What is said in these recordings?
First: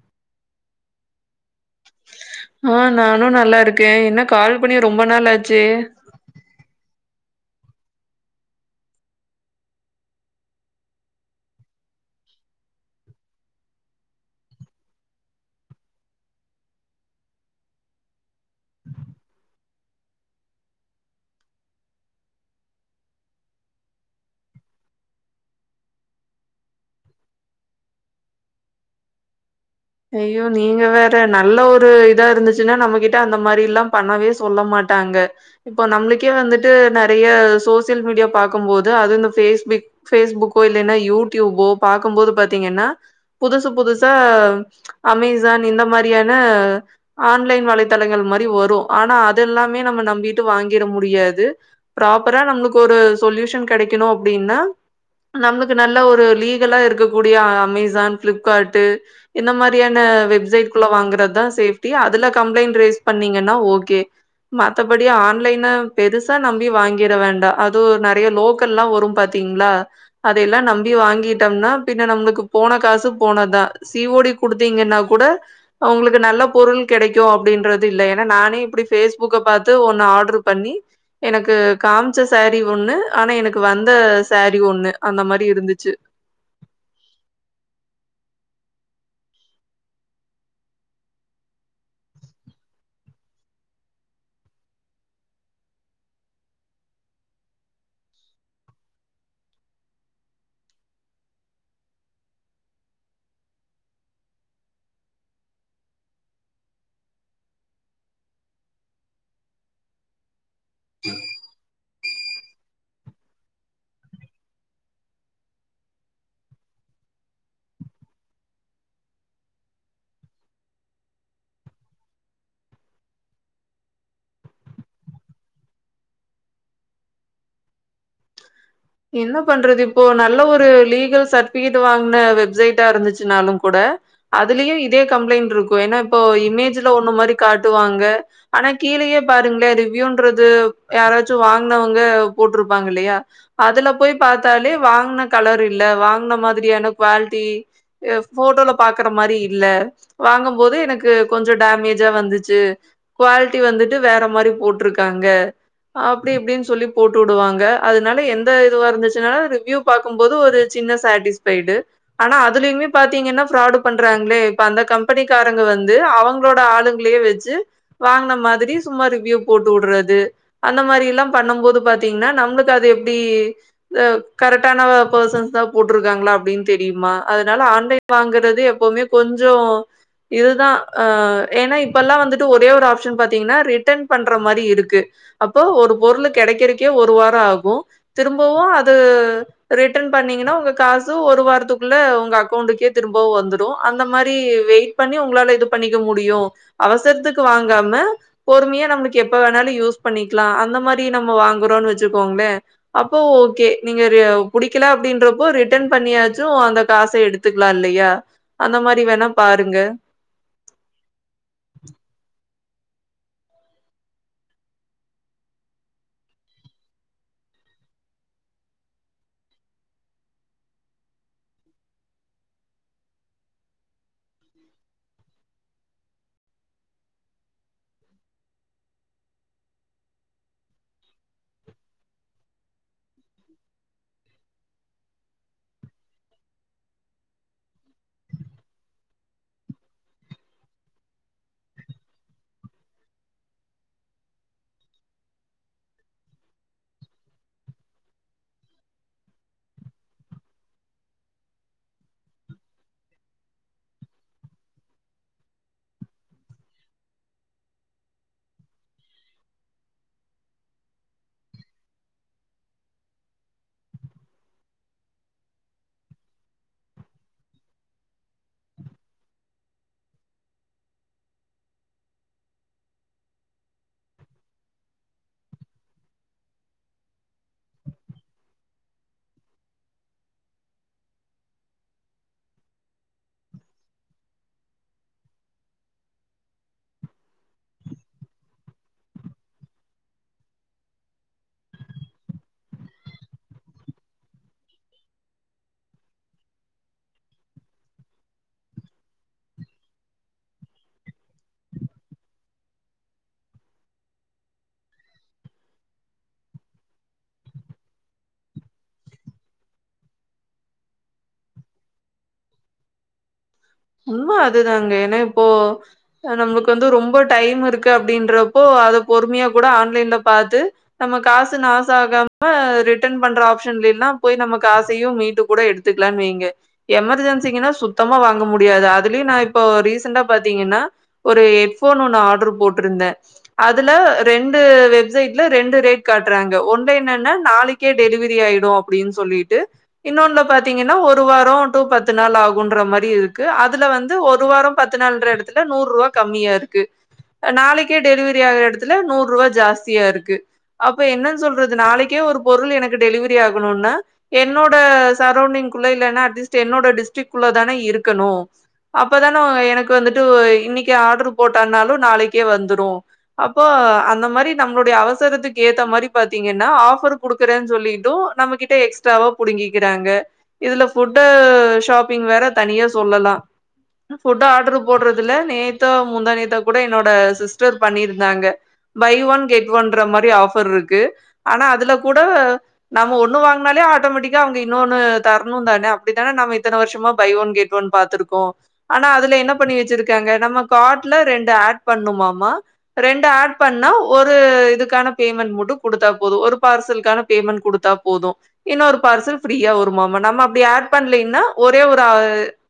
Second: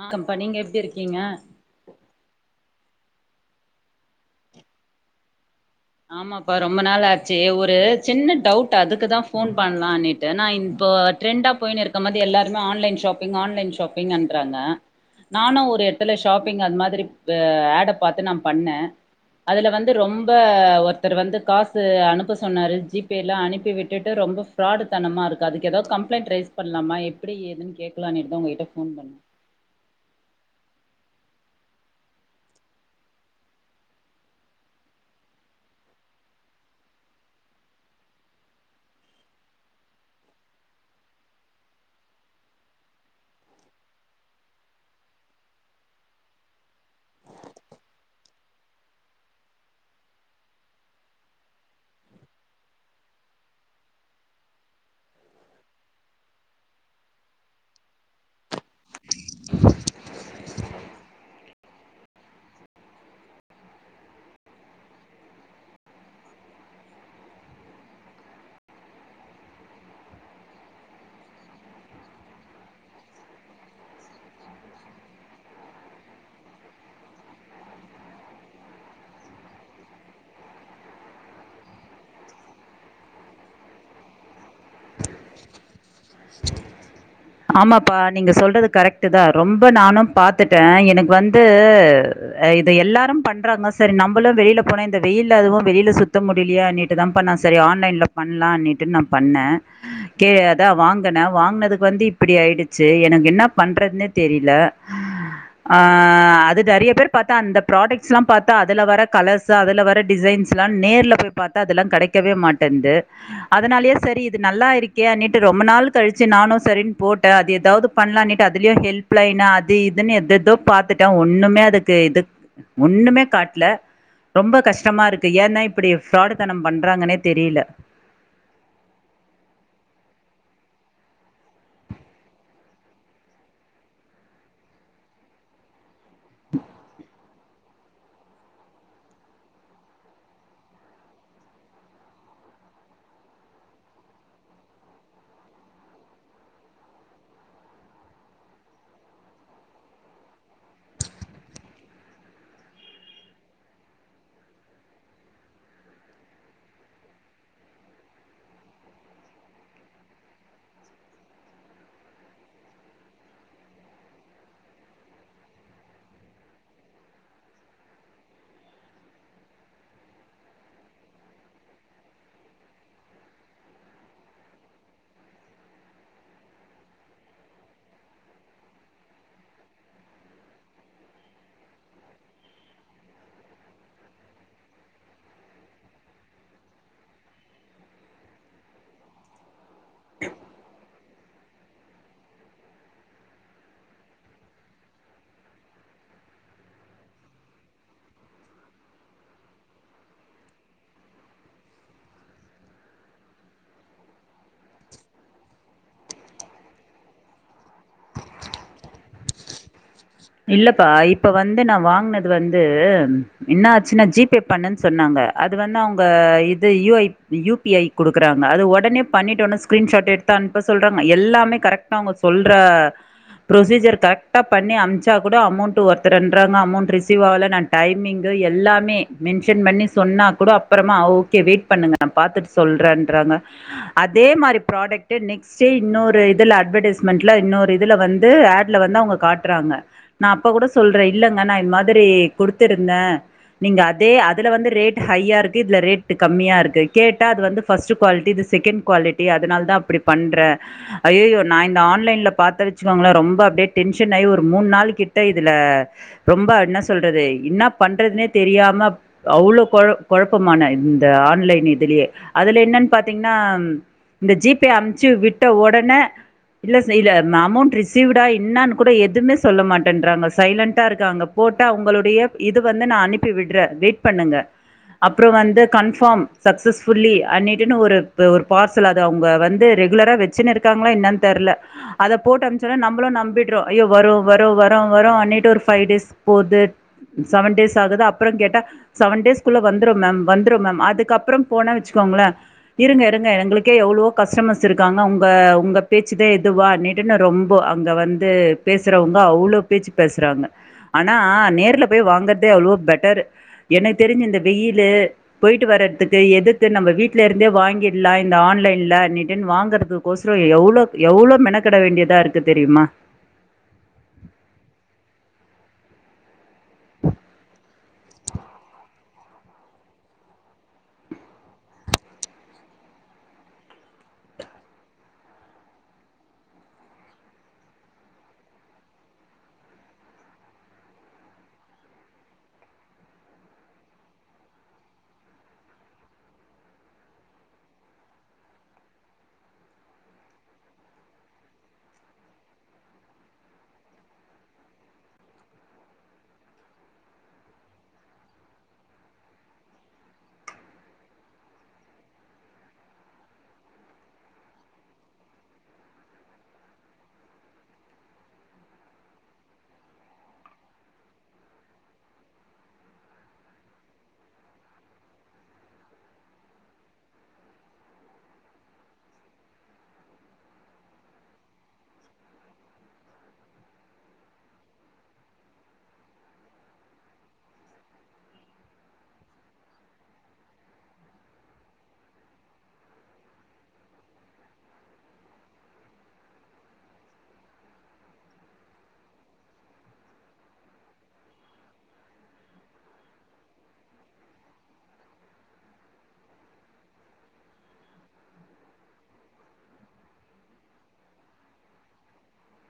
ஆ கம்ப்பா நீங்க எப்டி இருக்கீங்க ஆ நானு நல்லா இருக்கே என்ன கால் பண்ணி ரொம்ப நாளாச்சு ஆமாப்பா ரொம்ப நாள் ஆச்சு ஒரு சின்ன டவுட்டு அதுக்கு தா ஃபோன் பண்லானிட்டு நான் இன்ப்ப ட்ரெண்டா போயின்னு இருக்க மாதி எல்லாருமே ஆன்லைன் ஷாப்பிங் ஆன்லைன் ஷாப்பிங்கென்றாங்க நானு ஒரு எடத்துல ஷாப்பிங் அந்த மாதிரி வ ஆட பாத்து நா பண்ணே அதுல வந்து ரொம்ப ஒருத்தர் வந்து காசு அனுப்ப சொன்னாரு ஜி பே ல அனுப்பி விட்டுட்டு ரொம்ப ஃப்ராடு தனமா இருக்கு அதுக்கு எதாவ்து கம்ப்ளைண்ட் ரைஸ் பண்லாமா எப்டி ஏதுன் கேக்லானிட்டு தா உங்கக்கிட்ட ஃபோன் பண்ணே ஐயோ நீங்க வேற நல்ல ஒரு இதா இருந்துச்சுனா நம்மகிட்ட அந்த மாரியெல்லா பண்ணவே சொல்ல மாட் டாங்க இப்போ நம்மளுக்கே வந்துட்டு நெறைய சோசியல் மீடியா பாக்கும்போது அது இந்த ஃபேஸ்பிக் ஃபேஸ்புக்கோ இல்லைனா யூடியூப்போ பாக்கும்போது பாத்தீங்கனா புதுசு புதுசா அமேசான் இந்த மாரியான ஆன்லைன் வலைத்தளங்கள் மாரி வரு ஆனா அதெல்லாமே நம்ம நம்பிட்டு வாங்கிட முடியாது ப்ராப்பரா நம்மளுக்கு ஒரு சொல்யூஷன் கெடைக்கணு அப்டின்னா நம்மளுக்கு நல்ல ஒரு லீகலா இருக்கக் கூடிய அமேசான் ஃபிளிப்கார்ட்டு இந்த மாரியான வெப்சைட்க்குள்ள வாங்குறதுதா சேஃப்டி அதுல கம்ப்ளைண்ட் ரைஸ் பண்ணீங்கனா ஓகே மத்தபடி ஆன்லைன பெருசா நம்பி வாங்கிற வேண்டா அது நெறையா லோக்கல்லா வரும் பாத் திங்ளா அதெல்லா நம்பி வாங்கிட்டம்னா பின்ன நம்மளுக்கு போன காசு போனது தா தி ஓ டி குடுத்தீங்கன்னா கூட ஒங்களுக்கு நல்ல பொருள் கெடைக்கு அப்டின்றது இல்ல ஏனா நானே இப்டி ஃபேஸ்புக்க பாத்து ஒன்னு ஆர்ட்ரு பண்ணி எனக்கு காமிச்ச சாரீ ஒன்னு ஆனா எனக்கு வந்த சாரீ ஒன்னு அந்த மாரி இருந்துச்சு ச [inaudible] ஆமாப்பா நீங்க சொல்றது கரெக்டு தா ரொம்ப நானும் பாத்துட்டே எனக்கு வந்து இத எல்லாரும் பண்றாங்க சரி நம்மளும் வெளில போன இந்த வெயில்ல அதுவும் வெளில சுத்த முடியலையா அப்டிதாம்ப்பா சரி ஆன்லைன்ல பண்ணலானிட்டு நா பண்ணே கே அத்தா வாங் அத்தா நா வாங்கனதுக்கு வந்து இப்படி ஆயிடுச்சு எனக்கு என்ன பண்றதுன்னே தெரில ஆ அது நிறைய பேர் பாத்தா அந்த ப்ராடக்ட்ஸ் எல்லா பாத்தா அதுல வர கலர்ஸ் சு அதுல வர டிசைன்ஸ் எல்லா நேர்ல போய் பாத்தா அதெல்லா கிடைக்கவே மாட்டேன்து அதனாலயே சரி இது நல்லா இருக்கே அன்னிட்டு ரொம்ப நாள் கழிச்சு நானும் சரின்னு போட்டே அது ஏதாவது பண்ணலானிட்டு அதுலையு ஹெல்ப் லைன் அது இதுன்னு எதேதோ பாத் துட்டே ஒன்னுமே அதுக்கு இது ஒன்னுமே காட்ல ரொம்ப கஷ்டமா இருக்கு ஏந்தா இப்படி ஃப்ராடு தனம் பண்றாங்கன்னே தெரியல என்ன பண்றது இப்போ நல்ல ஒரு லீகல் சர்ட்டிஃபிகேட் வாங்ன வெப்சைட்டா இருந்துச்சுனாலும் கூட அதுலயு இதே கம்ப்ளைண்ட் இருக்கும் ஏன்னா இப்போ இமேஜ்ல ஒன்னு மாறி காட்டுவாங்க ஆனா கீழயே பாருங்களே ரிவ்யூன்றது யாராச்சும் வாங்னவங்க போட்ருப்பாங்க இல்லையா அதுல போய் பாத்தாலே வாங்குன கலர் இல்ல வாங்குன மாதிரியான குவாலிட்டி எப் ஃபோட்டோல பாக்குற மாறி இல்ல வாங்கும் போது எனக்கு கொஞ்சோ டேமேஜா வந்துச்சு குவாலிட்டி வந்துட்டு வேற மாறி போட்ருக்காங்க அப்படி இப்படின்னு சொல்லி போட்டு வுடுவாங்க அதனால எந் த எதுவா இருந்துச்சுனாலு ரிவ்யூ பாக்கும்போது ஒரு சின்ன சாட்டிஸ்ஃபைடு ஆனா அதுலயுமே பாத்தீங்கன்னா ஃப்ராடு பண்றாங்களே இப்ப அந்த கம்பெனிக்காரங்க வந்து அவங்களோட ஆளுங் களயே வச்சு வாங்குன மாதிரி சும்மா ரிவ்யூ போட்டுவுட்றது அந்த மாறி எல்லா பண்ணும் போது பாத்தீங்கன்னா நம்ளுக்கு அது எப்டி இது கரெக்டான பர்சன்ஸ் தா போட்ருக்காங்ளா அப்படின்னு தெரியுமா அதனால ஆன்லைன் வாங்குறதே எப்பவுமே கொஞ்சோ இதுதா அ ஏன்னா இப்ப எல்லா வந்துட்டு ஒரே ஒரு ஆப்ஷன் பாத்தீங்கன்னா ரிட்டர்ன் பண்ற மாறி இருக்கு அப்போ ஒரு பொருள் கிடைக்கறக்கே ஒரு வாரம் ஆகும் திரும்பவு அது ரிட்டன் பண்ணீங்கன்னா உங்க காசு ஒரு வாரத்துக்குள்ள உங்க அக்கௌண்ட்டுக்கே திரும்பவு வந்துரும் அந்த மாறி வெயிட் பண்ணி உங்களால இது பண்ணிக்க முடியும் அவசரத்துக்கு வாங்காம பொறுமையா நம்மளுக்கு எப்ப வேணாலு யூஸ் பண்ணிக்கலா அந்த மாறி நம்ப வாங்குறோன்னு வச்சிக்கோங்ளே அப்போ ஓக்கே நீங்க ரெ புடிக்கல அப்படின்றப்போ ரிட்டன் பண்ணியாச்சும் அந்த காச எடுத்துக்கலா இல்லையா அந்த மாறி வேணா பாருங்க இல்லப்பா இப்ப வந்து நா வாங்னது வந்து என்னா ஆச்சுன்னா ஜிப்பே பண்ணன்னு சொன்னாங்க அது வந்து அவங்க இது U I U P I குடுக்கறாங்க அது உடனே பண்ணிட்டோன்னா ஸ்கிரீன் ஷாட் எடுத்து அனுப்ப சொல்றாங்க எல்லாமே கரெக்ட் அவங்க சொல்ற புரொசீஜர் கரெக்டா பண்ணி அம்ச் சாக் கூட அமௌண்ட் ஒருத்தர்ன்றாங்க அமௌண்ட் ரிசீவ் ஆவல நா டைமிங்கு எல்லாமே மென்ஷன் பண்ணி சொன்னா கூட அப்றமா ஓக்கே வெயிட் பண்ணுங்க நா பாத்துட்டு சொல்றேன்றாங்க அதே மாறி ப்ராடக்ட் நெக்ஸ் ஸ்டே இன்னொரு இதுல அட்வர்டைஸ்மெண்ட்ல இன்னொரு இதுல வந்து ஹேட்ல வந்து அவுங்க காட்றாங்க நா அப்ப கூட சொல்றே இல்லங்க நா இந்த மாதிரி குடுத்துருந்த நீங்க அதே அதுல வந்து ரேட் ஹையா இருக்கு இதுல ரேட் கம்மியா இருக்கு கேட்டா அது வந்து ஃபர்ஸ்ட்டு குவாலிட்டி இது செகண்ட் குவாலிட்டி அதுனால தா அப்டி பண்றே ஐய்யய்யோ நா இந்த ஆன்லைன்ல பாத்த வச்சுக்கோங்ளே ரொம்ப அப்டியே டென்ஷன் ஆயி ஒரு மூன் நாள் கிட்ட இதுல ரொம்ப என்ன சொல்றது என்னாப் பண்றதுன்னே தெரியாமப் அவ்வளவு குழப் குழப்பமான இந்த ஆன்லைன் இதுலயே அதுல என்னன்னு பாத்தீங்கன்னா இந்த ஜி பே அமுச்சு விட்ட உடனே இல்ல செய்ல அமௌண்ட் ரிசீவ்டா என்னான்னு கூட எதுவுமே சொல்ல மாட்ட ன்றாங்க சைலன்டா இருக்காங்க போட்ட அவங்களுடைய இது வந்து நான் அனுப்பி விடுறன் வெயிட் பண்ணுங்க அப்புறம் வந்து கன்பார்ம் சக்சஸ் ஃபுல்லி அன்னிட்டுனு ஒரு ஒரு பார்ஸ் அது அவங்க வந்து ரெகுலரா வெச்சுன்னு இருக்காங்களா என்னன்னு தெர்ல அத போட்டு அம்ச உடனே நம்மளும் நம்பிடுரோம் ஐயோ வரு வரு வரும்னு அப்புறம் வரும் அன்னிட்டு ஒரு ஃபைவ் டேஸ் போகுது செவன் டேஸ் ஆகுது அப்புறம் கேட்டா செவன் டேஸ்க்குள்ள வந்துரும் மேம் வந்துரும் மேம் அதுக்கு அப்புறம் போனா வெச்சுக்கோங்களேன் இருங்க இருங்க எங்களுக்கே எவ்வளவோ கஸ்டமர்ஸ் இருக்காங்க உங்க உங்க பேச்சுதான் இதுவா நெ ட்டுனு கரொம்ப அங்க வந்து பேசுறவங்க அவ்வளோ பேச்சு பேசுறாங்க ஆனா நேர்ல போய் வாங்குறதே அவ்ளோ பெட்டர் எனக்கு தெரிஞ்சு இந்த வெயிலு போயிட்டு வர்றதுக்கு எதுக்கு நம்ம வீட்டுல இருந்தே வாங்கிடலாம் இந்த ஆன்லைன்ல அண்ணிட்டுன்னு வாங்கறது கோசரம் எவ்வளவு எவ்வளோ மெனக்கெட வேண்டியதா இருக்கு தெரியுமா உண்மா அதுதாங்க ஏன்னா இப்போ நம்மளுக்கு வந்து ரொம்ப டைம் இருக்கு அப்படின்றப்போ அத பொறுமையா கூட ஆன்லைன்ல பாத்து நம்ம காசு நாசக்காக ரிட்டன் பண்ற ஆப்ஷன்லல்லாம் போய் நம்ம காசையும் மீட்டு கூட எடுத்து இருக்கலான்னு வெங்க எமர்ஜென்சிக்குனா சுத்தமா வாங்க முடி முடியாது அதுலயும் நான் இப்போ ரீசண்டா பாத்தீங்கன்னா ஒரு ஹெட்போன் ஒண்ணு ஆர்டரு போட்டிருந்தேன் அதுல ரெண்டு வெப்சைட்ல ரெண்டு ரேட் காட்டுறாங்க ஒன்ன என்னன்னா நாளைக்கு நாளைக்கே டெலிவரி ஆயிடும் அப்படின்னு சொல்லிட்டு இன்னொன்னுல பாத்தீங்கன்னா ஒரு வாரம் டூ பத்து நாள் ஆகுன்ற மாறி இருக்கு இருக்கு அதுல வந்து ஒரு வாரம் பத்து நாள்ன்ற இடத்துல நூறு ரூவா கம்மியா இருக்கு நாளைக்கே டெலிவரி ஆகுற இடத்துல நூறு ரூவா ஜாஸ்தியா இருக்கு அப்ப என்னன்னு சொல்றது நாளைக்கே ஒரு பொருள் எனக்கு டெலிவரி ஆகணும்னா என்னோட சரௌண்டிங்குள்ள இல்லன்னா அட்லீஸ்ட் என்னோட டிஸ்டரிக்குள்ள தானே இருக்கணும் அப்பதானே எனக்கு வந்துட்டு இன்னைக்கு ஆர்டரு போட்டான்னாலும் நாளைக்கே வந்துரும் அப்போ அந்த மாரி நம்மளுடைய அவசரத்துக்கு ஏத்த மாரி பாத்தீங்கன்னா ஆஃபர் குடுக்கறன்னு சொல்லிட்டும் நம்மக்கிட்ட எக்ஸ்ட்ராவா புடுங்கிக்கிறாங்க இதுல ஃபுட்டு ஷாப்பிங் வேற தனியா சொல்லலா ஃபுட்ட ஆர்டரு போடுறதுல நேத்தோ முந்தா நேத்தோ கூட என்னோட சிஸ்டர் பண்ணியிருந்தாங்க பை ஒன் கெட் ஒன்ற மாரி ஆஃபர் இருக்கு ஆனா அதுல கூட நம்ம ஒண்ணு வாங்குனாலே ஆட்டோமெட்டிக்கா அவங்க இன்னொனு தர்ணும் தான அப்டித்தான நம்ம இத்தன வர்ஷமா பை ஒன் கெட் ஒன் பாத்துருக்கோ ஆனா அதுல என்ன பண்ணி வச்சிருக்காங்க நம்ம கார்ட்ல ரெண்டு ஆட் பண்ணுமாமா ரெண்டு ஆட் பண்ணா ஒரு இதுக்கான பேமெண்ட் மட்டு குடுத்தா போதும் ஒரு பார்சலுக்கான பேமெண்ட் குடுத்தா போதும் இன்னோரு பார்சல் ஃப்ரீயா வருமாமாம் நம்ம அப்டி ஆட் பண்ணலின்னா ஒரே ஒரு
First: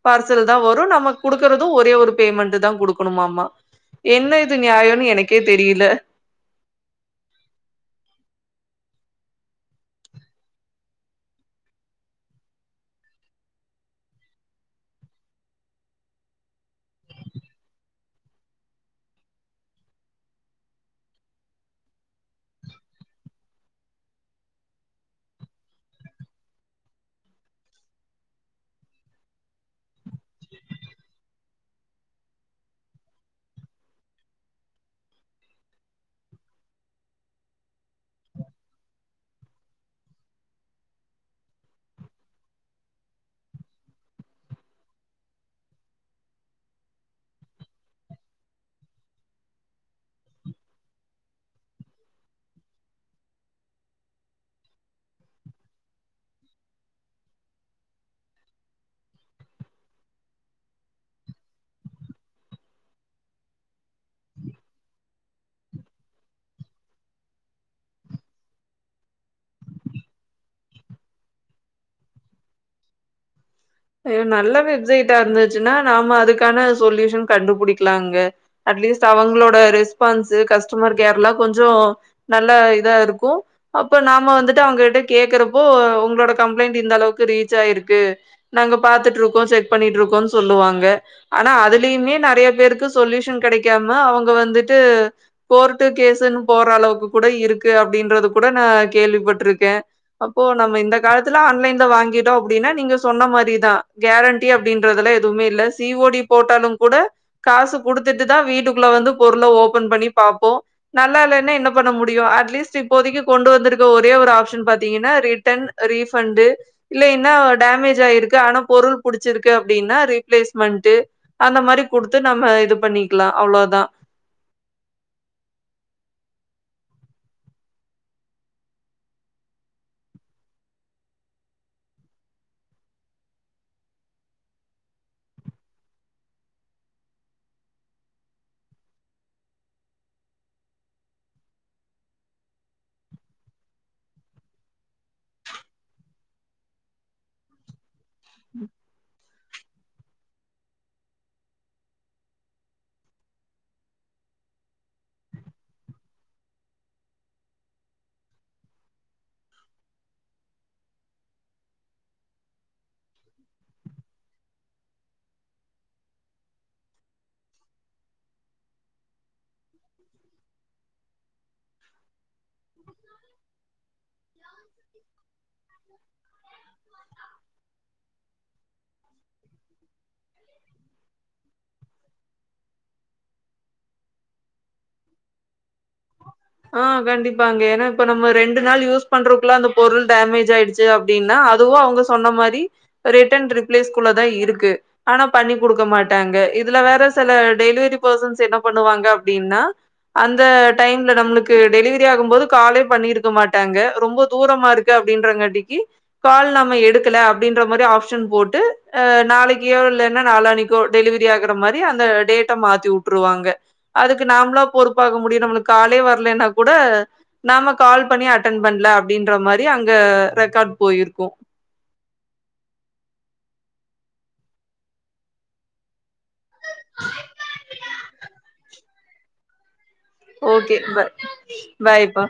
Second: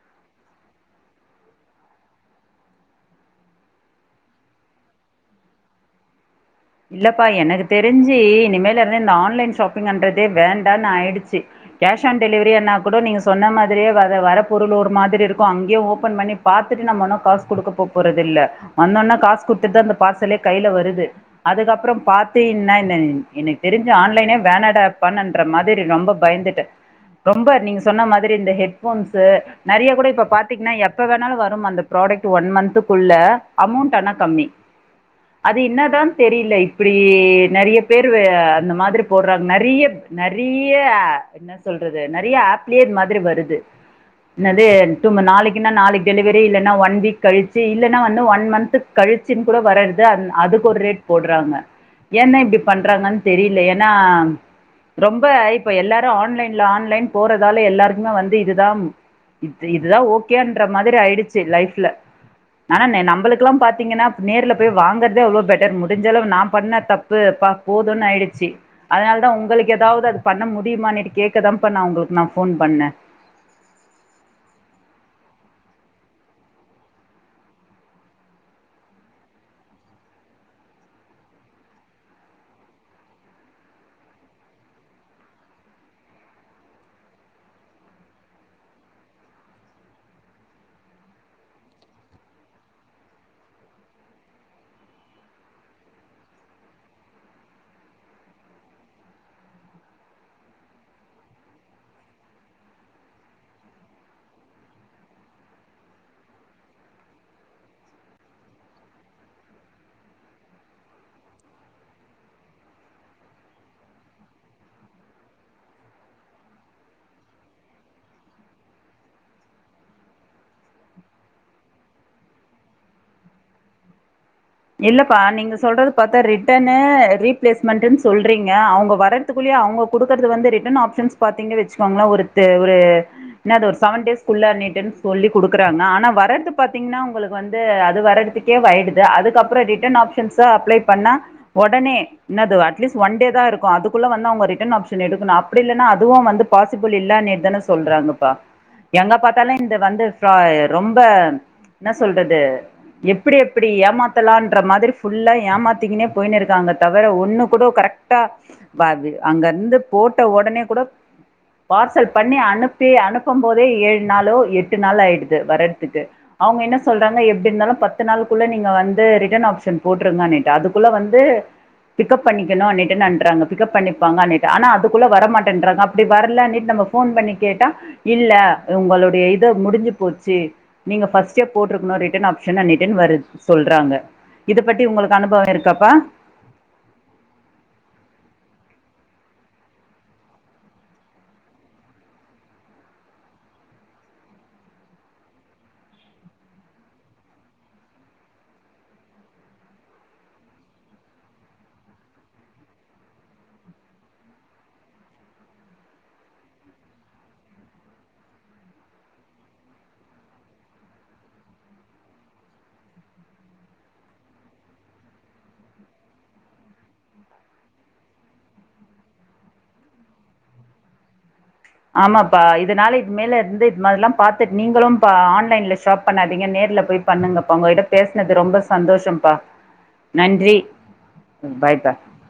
பார்சல் தான் வரும் நம்ம குடுக்குறதும் ஒரே ஒரு பேமெண்ட்டு தா குடுக்கணுமாமா என்ன இது நியாயம்னு எனக்கே தெரியில இல்லப்பா எனக்கு தெரிஞ்சி இனிமேல இருந்தே இந்த ஆன்லைன் ஷாப்பிங்ன்றதே வேண்டாம்னு ஆயிடுச்சி கேஷ் ஆன் டெலிவரி என்னா கூட நீங்க சொன்ன மாதிரியே வர வர பொருள் ஒரு மாதிரி இருக்கும் அங்கேயே ஓபன் பண்ணி பாத்துட்டு நம்ம ஒன்னும் காசு குடுக்க போ போறதுல்ல வந்தொன்ன காசு குடுத்துட்டுதா அந்த பார்சலே கைல வருது அதுக்கப்புறோ பாத்தீன்னா என்ன எனக்கு தெரிஞ்சு ஆன்லைனே வேணாடாப்பான்ற மாதிரி ரொம்ப பயந்துட்ட ரொம்ப நீங்க சொன்ன மாதிரி இந்த ஹெட் ஃபோன்ஸ்ஸு நறைய கூட இப்ப பாத்தீங்கன்னா எப்ப வேணாலு வரும் அந்த ப்ராடக்ட் ஒன் மந்த்துகுள்ள அமௌண்ட் ஆனா கம்மி அது இன்னாதா தெரில இப்டி நெறைய பேரு அந்த மாரி போட்றாங்க நெறையப் நெறைய என்ன சொல்றது நெறைய ஆப்லே இந்த மாதிரி வருது என்னது டூ ம நாளைக்குன்னா நாளைக் டெலிவரி இல்லன்னா ஒன் வீக் கழிச்சு இல்லன்னா வந்து ஒன் மந்த்து கழிச்சின் கூட வரர்து அந் அதுக்கு ஒரு ரேட் போட்றாங்க ஏந்தா இப்டி பண்றாங்கன் தெரில ஏனா ரொம்ப இப்ப எல்லாரு ஆன்லைன்ல ஆன்லைன் போறதால எல்லாருக்குமே வந்து இதுதா இது இதுதா ஓகேன்ற மாதிரி ஆயிடுச்சு லைஃப்ல ஆனானே நம்ளுக்குல்லா பாத்தீங்கன்னா நேர்ல போய் வாங்குறதே எவ்ளோ பெட்டர் மு முடிஞ்சளவு நா பண்ண தப்பு அப்பா போதுன்னு ஆயிடுச்சு அதனால் தா உங்களுக் ஏதாவது அது பண்ண முடியமான்னுட்டு கேக்கதான்ப்பா நா உங்களுக்கு நா போன் பண்ணே ஐயோ நல்ல வெப்சைட்டா இருந்துச்சுன்னா நாம அதுக்கான சொல்யூஷன் கண்டுபிடிக்கலாங்க அட்லீஸ்ட் அவங்களோட ரெஸ்பான்ஸூ கஸ்டமர் கேர்லா கொஞ்சோ நல்ல இதா இருக்கு அப்போ நாம வந்துட்டு அவங்ககிட்ட கேக்குறப்போ உங்களோட கம்ப்ளைண்ட் இந்த அளவுக்கு ரீச் ஆயிருக்கு நாங்க பாத்துட்ருக்கோ செக் பண்ணிட்ருக்கோன் சொல்லுவாங்க ஆனா அதுலயுமே நெறய பேருக்கு சொல்யூஷன் கெடைக்காம அவங்க வந்துட்டு கோர்ட்டு கேசுன்னு போற அளவுக்கு கூட இருக்கு அப்டின்றது கூட நா கேள்விபட்ருக்கே அப்போ நம்ம இந்த காலத்துல ஆன்லைன்ல வாங்கிட்டோ அப்டின்னா நீங்க சொன்ன மாரி அப்டிதா கேரண்டி அப்டின்றதெல்லா எதுவுமே இல்ல சி ஓ டி போட்டாலும் கூட காசு குடுத்துட்டு தா வீட்டுக்குள்ள வந்து பொருள ஓபன் பண்ணி பாப்போ நல்லா இல்லைன்னா என்ன பண்ண முடியு அட்லீஸ்ட் இப்போதைக்கு கொண்டு வந்திருக்க ஒரே ஒரு ஆப்ஷன் பாத்தீங்கன்னா ரிட்டர்ன் ரீஃபண்டு இல்லைன்னா டேமேஜ் ஆயிருக் ஆனா பொருள் புடிச்சிருக்கு அப்டின்னா ரீப்ளேஸ்மெண்டு அந்த மாரி குடுத்து நம்ம இது பண்ணிக்லா அவ்ளோதா இல்லப்பா நீங்க சொல்றது பாத்தா ரிட்டனு ரீப்ளேஸ்மெண்டுன் சொல்றீங்க அவங்க வர துக்குள்யே அவங்க குடுக்கறது வந்து ரிட்டர்ன் ஆப்ஷன்ஸ் பாத்தீங்க வச்சக்கோங்கள ஒரு தே ஒரு என்னது ஒரு செவன் டேஸ்குள்ளன்னுட்டு சொல்லி குடுக்குறாங்க ஆனா வரது பாத்தீங்கன்னா உங்களுக்கு வந்து அது வரறதுக்கு [unintelligible] அப்றோ ரிட்டர்ன் ஆப்ஷன்ஸ் அப்ளே பண்ணா ஒடனே என்னது அட்லீஸ்ட் ஒன் டே தா இருக்கு அதுக்குள்ள வந்து அவங்க ரிட்டர்ன் ஆப்ஷன் எடுக்கணு அப்டி இல்லன்னா அதுவு வந்து பாசிபிள் இல்லான்னிட்டு தானே சொல்கிறாங்கப்பா ம் எங்க பாத்தாலும் இந்த வந்து ரொம்ப என்ன சொல்றது எப்டி எப்டி ஏமாத் லான்ற மாதிரி ஃபுல்லா ஏமாத்தங்கனே போயனு இருக்காங்க தவிர ஒண்ணு கூட கரெக்டா பாது அங்க இருந்து போட்ட உடனே கூட பார்சல் பண்ணி அனுப்பி அனுப்பும் போதே ஏழு நாளோ எட்டு நாள் ஆயிடுது வர்ரதுக்கு அவங்க என்ன சொல்றாங்க எப்படி இருந்தாலும் பத்து நாள்ளுக்குள்ள நீங்க வந்து ரிட்டர்ன் ஆப்ஷன் போட்டிருங்க அதுக்குள்ள வந்து பிக்கப் பண்ணிக்கணும் அனுட்டு நன்ட்டுறாங்க பிக்கப் பண்ணப்பாங்கட்டு ஆனா அதுக்குள்ள வர மாட்டேன்றாங்க அப்படி வரலன்னிட்டு நம்ம ஃபோன் பண்ணி கேட்டா இல்ல உங்களுடைய இதை முடிஞ்சு போச்சு நீங்க ஃபர்ஸ்டே போட்டுக்கணும் ரிட்டர்ன் ஆப்ஷன் ந டன் வருது சொல்றாங்க இத பத்தி உங்களுக்கு அனுபவம் இருக்கப்பா ஆ கண்டிப்பாங்க ஏன்னா இப்ப நம்ம ரெண்டு நாள் யூஸ் பண்றக்குள்ள அந்த பொருள் டேமேஜ் ஆயிடுச்சு அப்படின்னா அதுவும் அவங்க சொன்ன மாதிரி ரிட்டர்ன் ரிப்ளேஸ் குள்ள தான் இருக்கு ஆனா பண்ணி குடுக்க மாட்டாங்க இதுல வேற சில டெலிவரி பெர்சன்ஸ் என்ன பண்ணுவாங்க அப்படின்னா அந்த டைம் இ நம்மளுக்கு டெலிவரி ஆகும் போது காலே பண்ணிருக்க மாட்டாங்க ரொம்ப தூரமா இருக்கு அப்படின்றங்காட்டிக்கு கால் நம்ம எடுக்கல அப்டின்ற மாரி ஆப்ஷன் போட்டு அ நாளைக்கியோ இல்லைனா நாலான்னைக் கோ டெலிவரி ஆகற மாரி அந்த டேட்ட மாத்தி உட்ருவாங்க அதுக்கு நாமளா பொறுப்பாக முடியு நம்மளுக் காலே வர்லேனா கூட நாம கால் பண்ணி அட்டன பண்ல அப்டின்ற மாரி அங்க ரெக்கார்ட் போயிருக்கு ஆமாப்பா இதனால இது மேல இருந்து இது மாரிலா பாத்துட்டு நீங்களு இப்ப ஆன்லைன்ல ஸ் ஷாப் பண்ணாதீங்க நேர்ல போய் பண்ணுங்கப்பா உங்ககிட்ட பேசுனது ரொம்ப சந்தோஷம்ப்பா நன்றி. Okay bye பாய்ப்பா